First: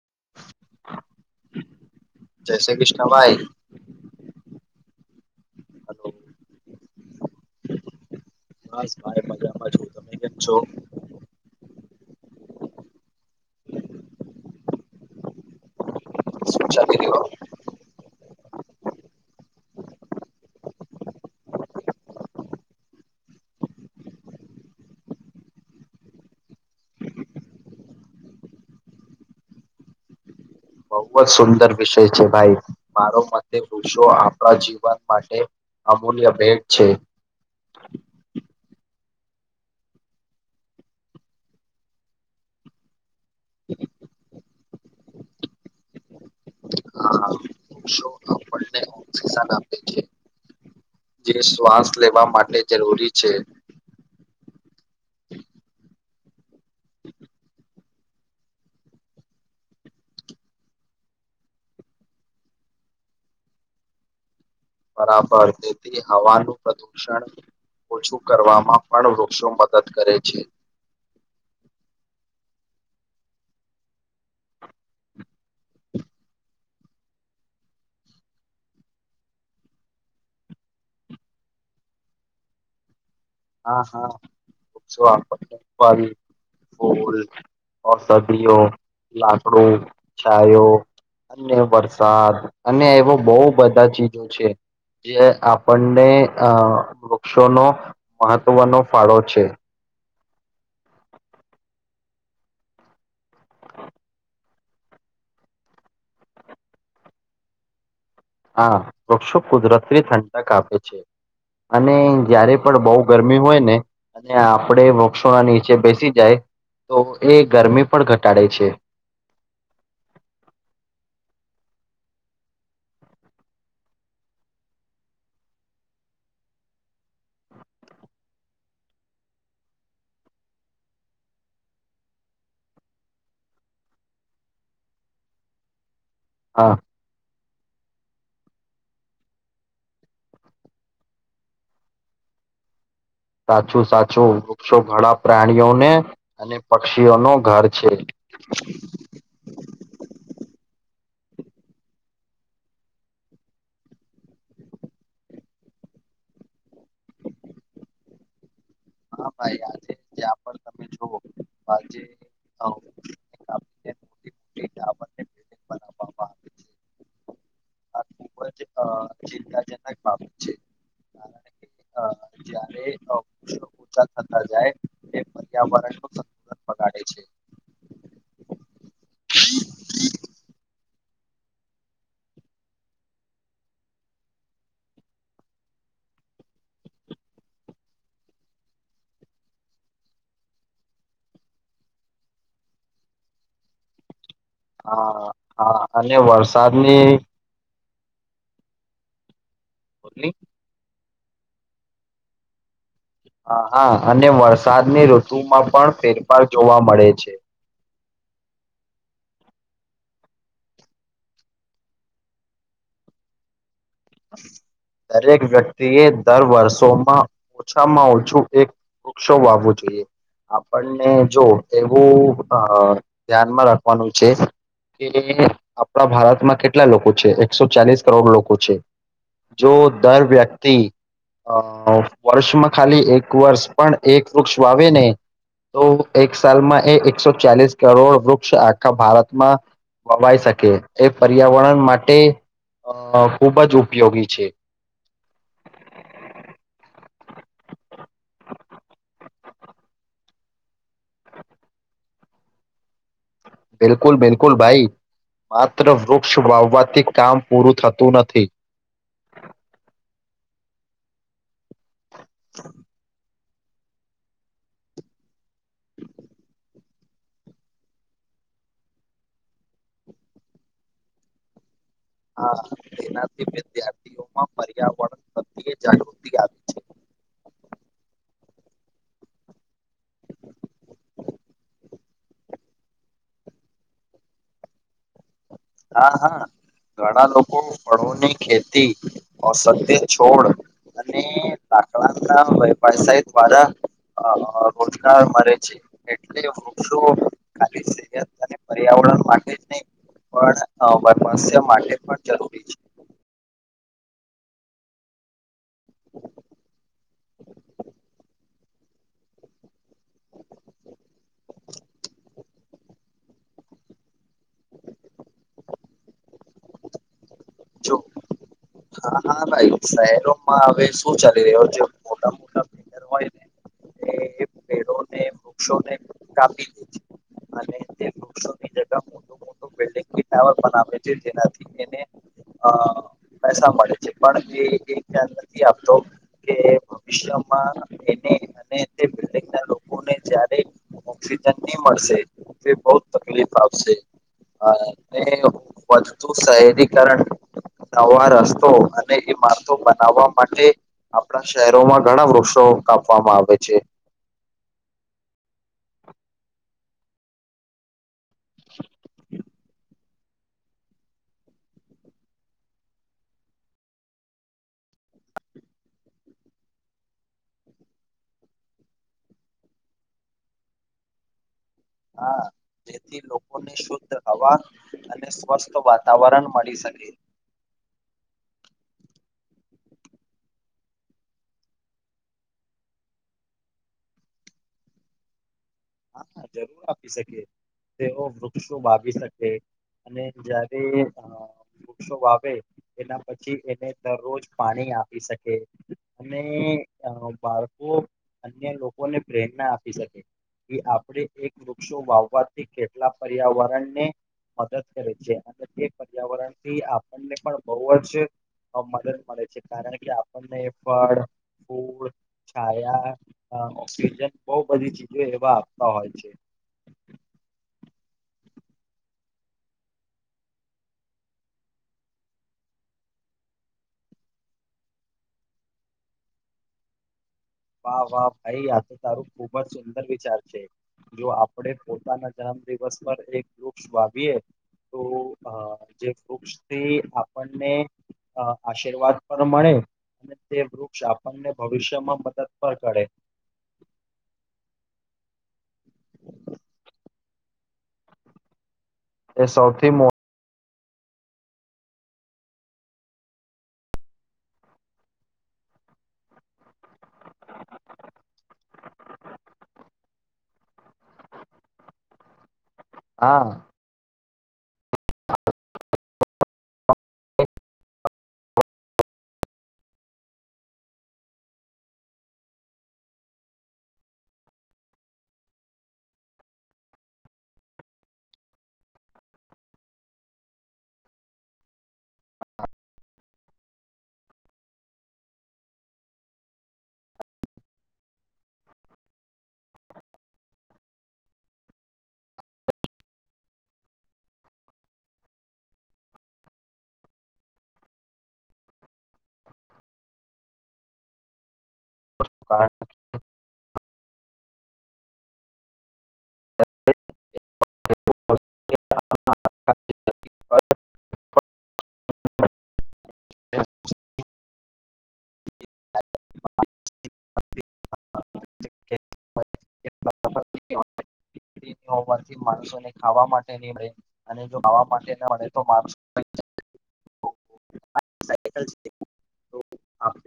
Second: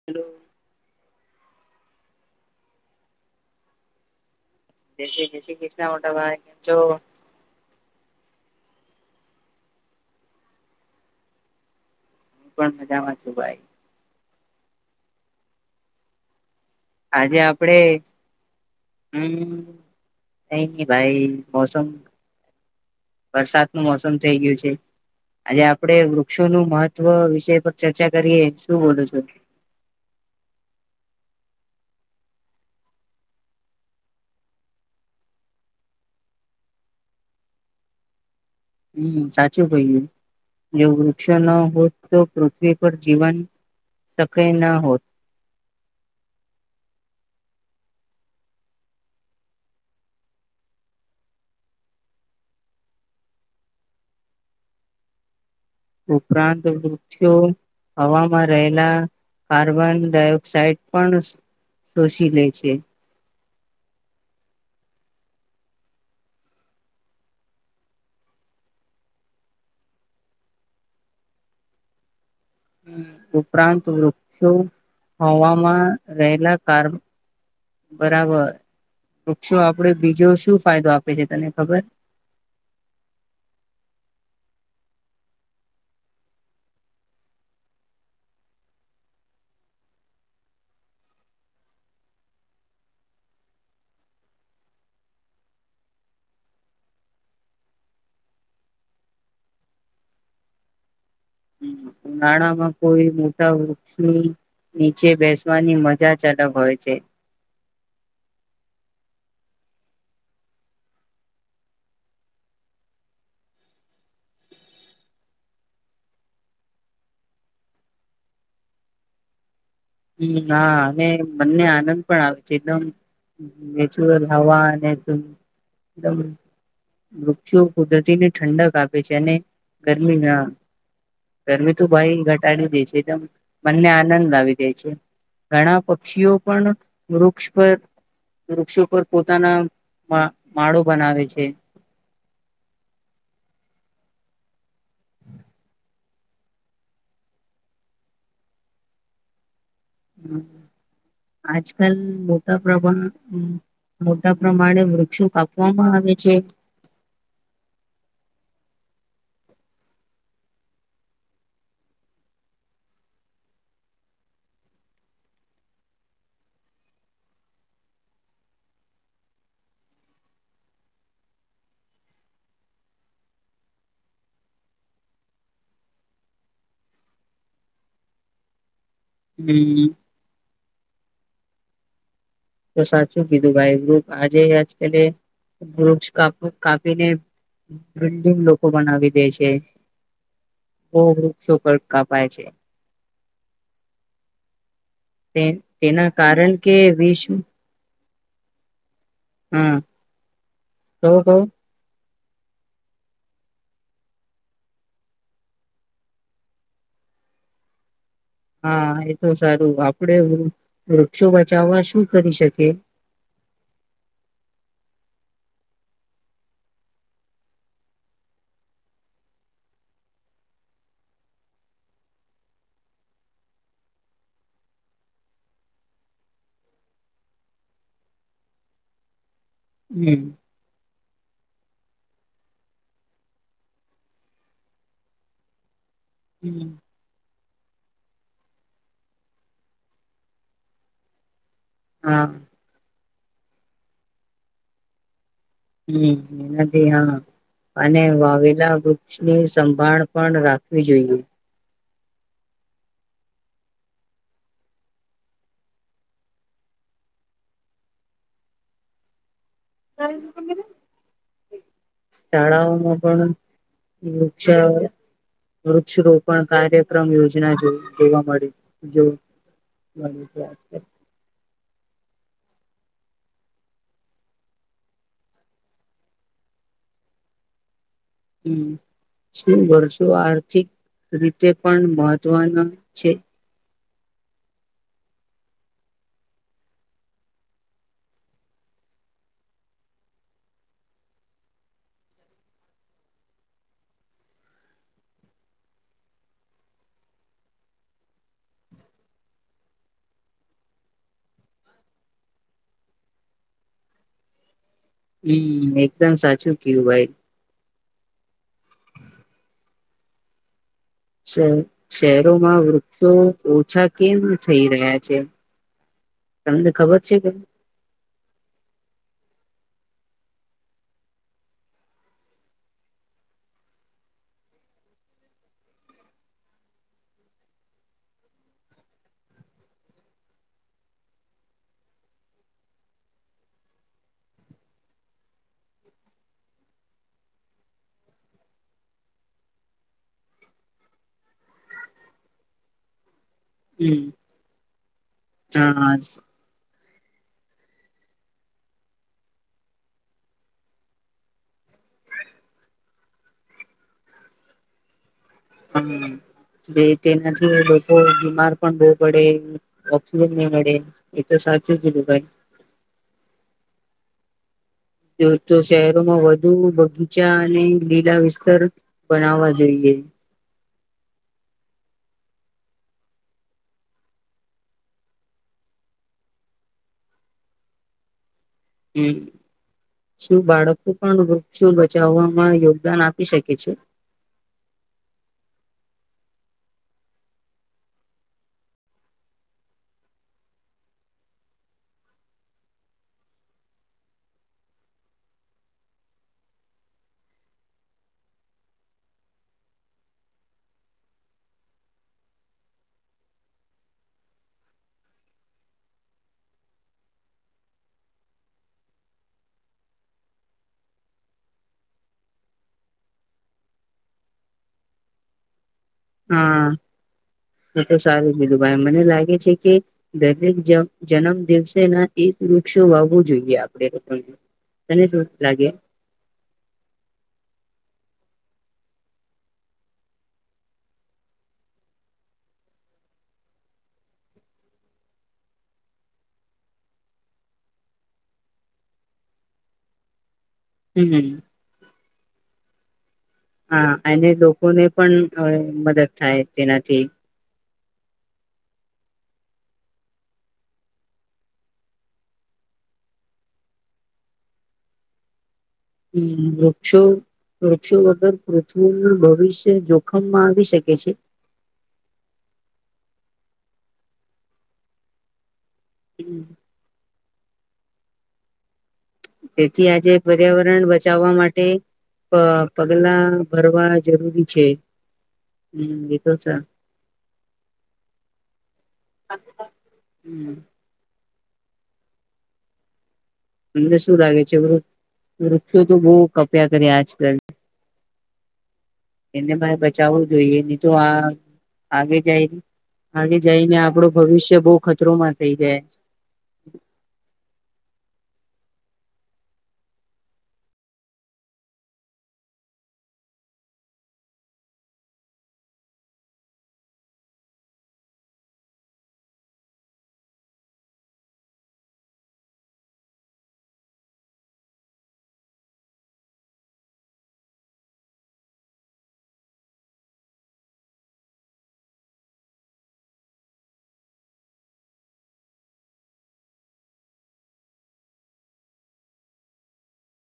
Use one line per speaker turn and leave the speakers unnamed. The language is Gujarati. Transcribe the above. હલો.
જય શ્રી કૃષ્ણ ભાઈ.
જય શ્રી કૃષ્ણ
હલો
મોટા ભાઈ કેમ છો.
બસ ભાઈ મજામાં છું તમે કે છો.
પણ મજામાં છું ભાઈ.
[unintelligible]
આજે આપડે. હમ થેંક્યૂ ભાઈ મોસમ. વરસાદ નું મોસમ થઇ ગયું છે. આજે આપડે વૃક્ષોનું મહત્વ વિષય પર ચર્ચા કરીએ શું બોલો છો.
બહુ જ સુંદર વિષય છે ભાઈ મારો મતે વૃક્ષો આપણા જીવન માટે. અમૂલ્ય ભેટ છે.
હમ સાચું કહ્યું જો વૃક્ષ ન હોત તો પૃથ્વી પર જીવન. શક્ય ના હોત.
હા હા. શો. ઓક્સિજન આપે છે. જે શ્વાસ લેવા માટે જરૂરી છે.
ઉપરાંત વૃક્ષો. હવામાં રહેલા કાર્બન ડાયોક્સાઇડ પણ. શોષી લે છે.
બરાબર તેથી હવાનું પ્રદુષણ. ઓછું કરવામાં પણ વૃક્ષો મદદ કરે છે.
હમ ઉપરાંત વૃક્ષો હવામાં રહેલા કાર. બરાબર વૃક્ષો આપડે બીજો શું ફાયદો આપે છે તને ખબર.
હા હા વૃક્ષો આપડને આવી. ફૂલ ઔષધિઓ લાકડું છાંયો. અને વરસાદ અને એવો બહુ બધા ચીજો છે. જે આપણને અ વૃક્ષોનો મહત્વનો ફાળો છે.
ઉનાળા માં કોઈ મોટા વૃક્ષની. નીચે બેસવાની મજા જ અલગ હોય છે.
હા વૃક્ષો કુદરતી ઠંડક કાપે છે. અને જયારે પણ બહુ ગરમી હોય ને. અને આપણેે વૃક્ષો ના નીચે બેસી જાય તો એ ગરમી પણ ઘટાડે છે.
હમ હા અને મનને આનંદ પણ આપે છે એકદમ. નેચુરલ હવા અને એમ એકદમ. વૃક્ષો કુદરતીને ઠંડક આપે છે અને ગરમીમાં. ગરમી તું ભાઈ ઘટાડી દે છે એકદમ મનને આનંદ આવી. જાય છે ઘણા પક્ષીઓ પણ.
હા
વૃક્ષ પર વૃક્ષો પર પોતાના માં માળો બનાવે છે.
સાચું સાચું વૃક્ષો ઘણા પ્રાણીઓને અને પક્ષીઓ નું ઘર છે. [inaudible]
હમ આજકાલ મોટા પ્રમાણ હમ. મોટા પ્રમાણે વૃક્ષો કાપવામાં આવે છે.
હા ભાઈ યા છે. ત્યાં પણ તમે જુઓ. આજે. અ, કાપીને મોટી મોટી ટાવરને બિલ્ડિંગ બનાવવામાં આવે છે આ ખૂબ જ અ, બાબત છે. હા જય્યારે થતા જાય. ત્યાં વરષો વગાડે છે.
હમ્મ તો સાચું કીધું ભાઈ ગ્રુપ આજે આજકાલે ગુપાપ કાપીને બિલ્ડિંગ લોકો બનાવી દે છે બહ વૃક્ષોકડ કાપાય છે.
હા હા
તેના
અને
કારણ કે
વરસાદની
વશ્ હમ્મ
બોલ્લી
કો કો
હ હા અને વરસાદની ઋતુમાં પણ ફેરફાર જોવા મળે છે.
હા એ તો સારું આપડે વૃક્ષો બચાવવા શું કરી શકીએ
દરેક વ્યક્તિ એ દર વર્ષોમાં ઓછામાં ઓછું એક વૃક્ષો વાવવો જોઈએ. આપણને જો એવું ધ્યાનમાં રાખવાનું છે. કે આપણા ભારતમાં કેટલા લોકો છે એકસો ચાલીસ કરોડ લોકો છે. જો દર
હમ
વ્યક્તિ અ વર્ષમાં ખાલી એક વર્ષ પણ એક વૃક્ષ વાવે ને તો એક
હમ
સાલમાં એ એકસો ચાલીસ કરોડ વૃક્ષ આખા ભારતમા વવાઈ શકે એ પર્યાવરણ માટે
હા
અ ખૂબ જ ઉપયોગી છે.
હમ એનાદી હા અને વાવેલા વૃક્ષની સંભાળ પણ રાખવી જોઈએ.
બિલકુલ બિલકુલ ભાઈ માત્ર વૃક્ષ વાવવાથી કામ પૂરું થતું નથી.
ગ વગેરે શાળાઓમાં પણ વૃક્ષ વૃક્ષ રોપણ કાર્ય મ યોજના જોવા મળી મળ
હા તેનાથી વિદ્યાર્થીઓમાં પર્યાવરણ પ્રત્યે જાગૃત
હમ શું વર્ષો આર્થિક રીતે પણ મહત્વના છે.
હા હા ઘણા લોકો ફળોની ખેતી ઔસધ્ય છોડ. અને લાકડા ના વેપાર સાહ દ્વારા રોજગાર મળે છે. એટલે વૃક્ષો ખાલી સહત અને પર્યાવરણ માટે જ નહી પણપસ્ય માટે પણ જરૂરી છે.
હમ એકદમ સાચું કયું ભાઈ
[inaudible]
છે. શહેરોમાં વૃક્ષો ઓછા કેમ થઈ રહ્યા છે તમને ખબર છે કે
જો હા હા ભાઈ શહેરોમાં હવે શું ચાલી રહ્યો છે. મોટા મોટા બિલ્ડર હોય ને એ પેડોને વૃક્ષોને કાપી દીધ અને તે વૃક્ષોની જ ર છે જેનાથી. અ પૈસા મળે છે પણ એ એક ધ્યાન નથી આપતો કે ભવિષ્યમાં એને અને તે [inaudible] જ ઓક્સિજન નહી મળશે બહ તકલીફ આપશે એ
હા
શહેરીકરણ નવા રસ્તો અને ઈમારતો બનાવવા માટે આપણા શહેરોમાં ઘણા વૃક્ષો કાપવામાં આવે છે.
હમમ બે તેનાથી લોકો બીમાર પણ બો પડે અ જોવા જ ની મળે એ તો સાચું જ કીધું ભાઈ. જો તો શહેરોમાં વધુ બગીચા અને લીલા વિસ્તાર બનાવા જોઈએ.
હા જેથી લોકોની શુદ્ધ હવા અને સ્વસ્થ વાતાવરણ મળી શકે.
હમમ. શું બાળકો પણ વૃક્ષો બચાવવામાં યોગદાન આપી શકે છે?
હા, જરૂર આપી શકે. તેઓ વૃક્ષો વાવી શકે અને જયારે વૃક્ષો વાવે એના પછી એને દરરોજ પાણી આપી શકે. અને બાળકો અન્ય લોકોને પ્રેરણા આપી શકે. કે આપણે એક વૃક્ષો વાવવાથી કેટલા પર્યાવરણને મદદ કરે છે અને તે પર્યાવરણથી આપણને પણ બોવ જ અ, મદદ મળે છે કારણ કે આપણને ફળ, ફૂલ છાયા અ ઓક્સિજન બો બધી ચીજે એવા હોય છે
હા, એ તો સારું કીધું ભાઈ મને લાગે છે કે દરેક જમ જન્મ દિવસેના એક વૃક્ષો વાવવું જોઈએ આપડે પણ. તને શું લાગે?
વાહ વાહ, ભાઈ આ તો તારું ખુબ જ સુંદર વિચાર છે. જો આપડે પોતાના જન્મ દિવસ પર એક વૃક્ષ વાવીએ. તો અ જે વૃક્ષથી આપણને અ આશીર્વાદ પણ મળે. તે વૃક્ષ
હમ
આપણને ભવિષ્યમાં મદદ પણ કરે.
હા અને લોકોને પણ અ મદદ થાય તેનાથી.
એ સૌથી મો
હમમ વૃક્ષો વૃક્ષો વગર પૃથ્વીનું ભવિષ્ય જોખમમાં આવી શકે છે.
હા.
હમમ. તેથી આજે પર્યાવરણ બચાવવા માટે પ પગલા ભરવા જરૂરી છે. હમમ એતો છે. હમમ. તમને શું લાગે છે વૃક્ષ વૃક્ષો તો બો કપ્યા કરે આજકલ. એને મારે બચાવવું જોઈએ ની તો આ આગે જાય ને આગે જઈને આપડો ભવિષ્ય બો ખતરોમાં થઇ જાય.
[unintelligible]
[inaudible] [inaudible]
[unintelligible]
[inaudible]
કે
[inaudible]
ન હોવાથી માણસોને ખાવા માટેની રેય. અને જો ખાવા માટે ના હોય તો માણસો [unintelligible]
[inaudible]
[unintelligible] સાયકલ છે તે.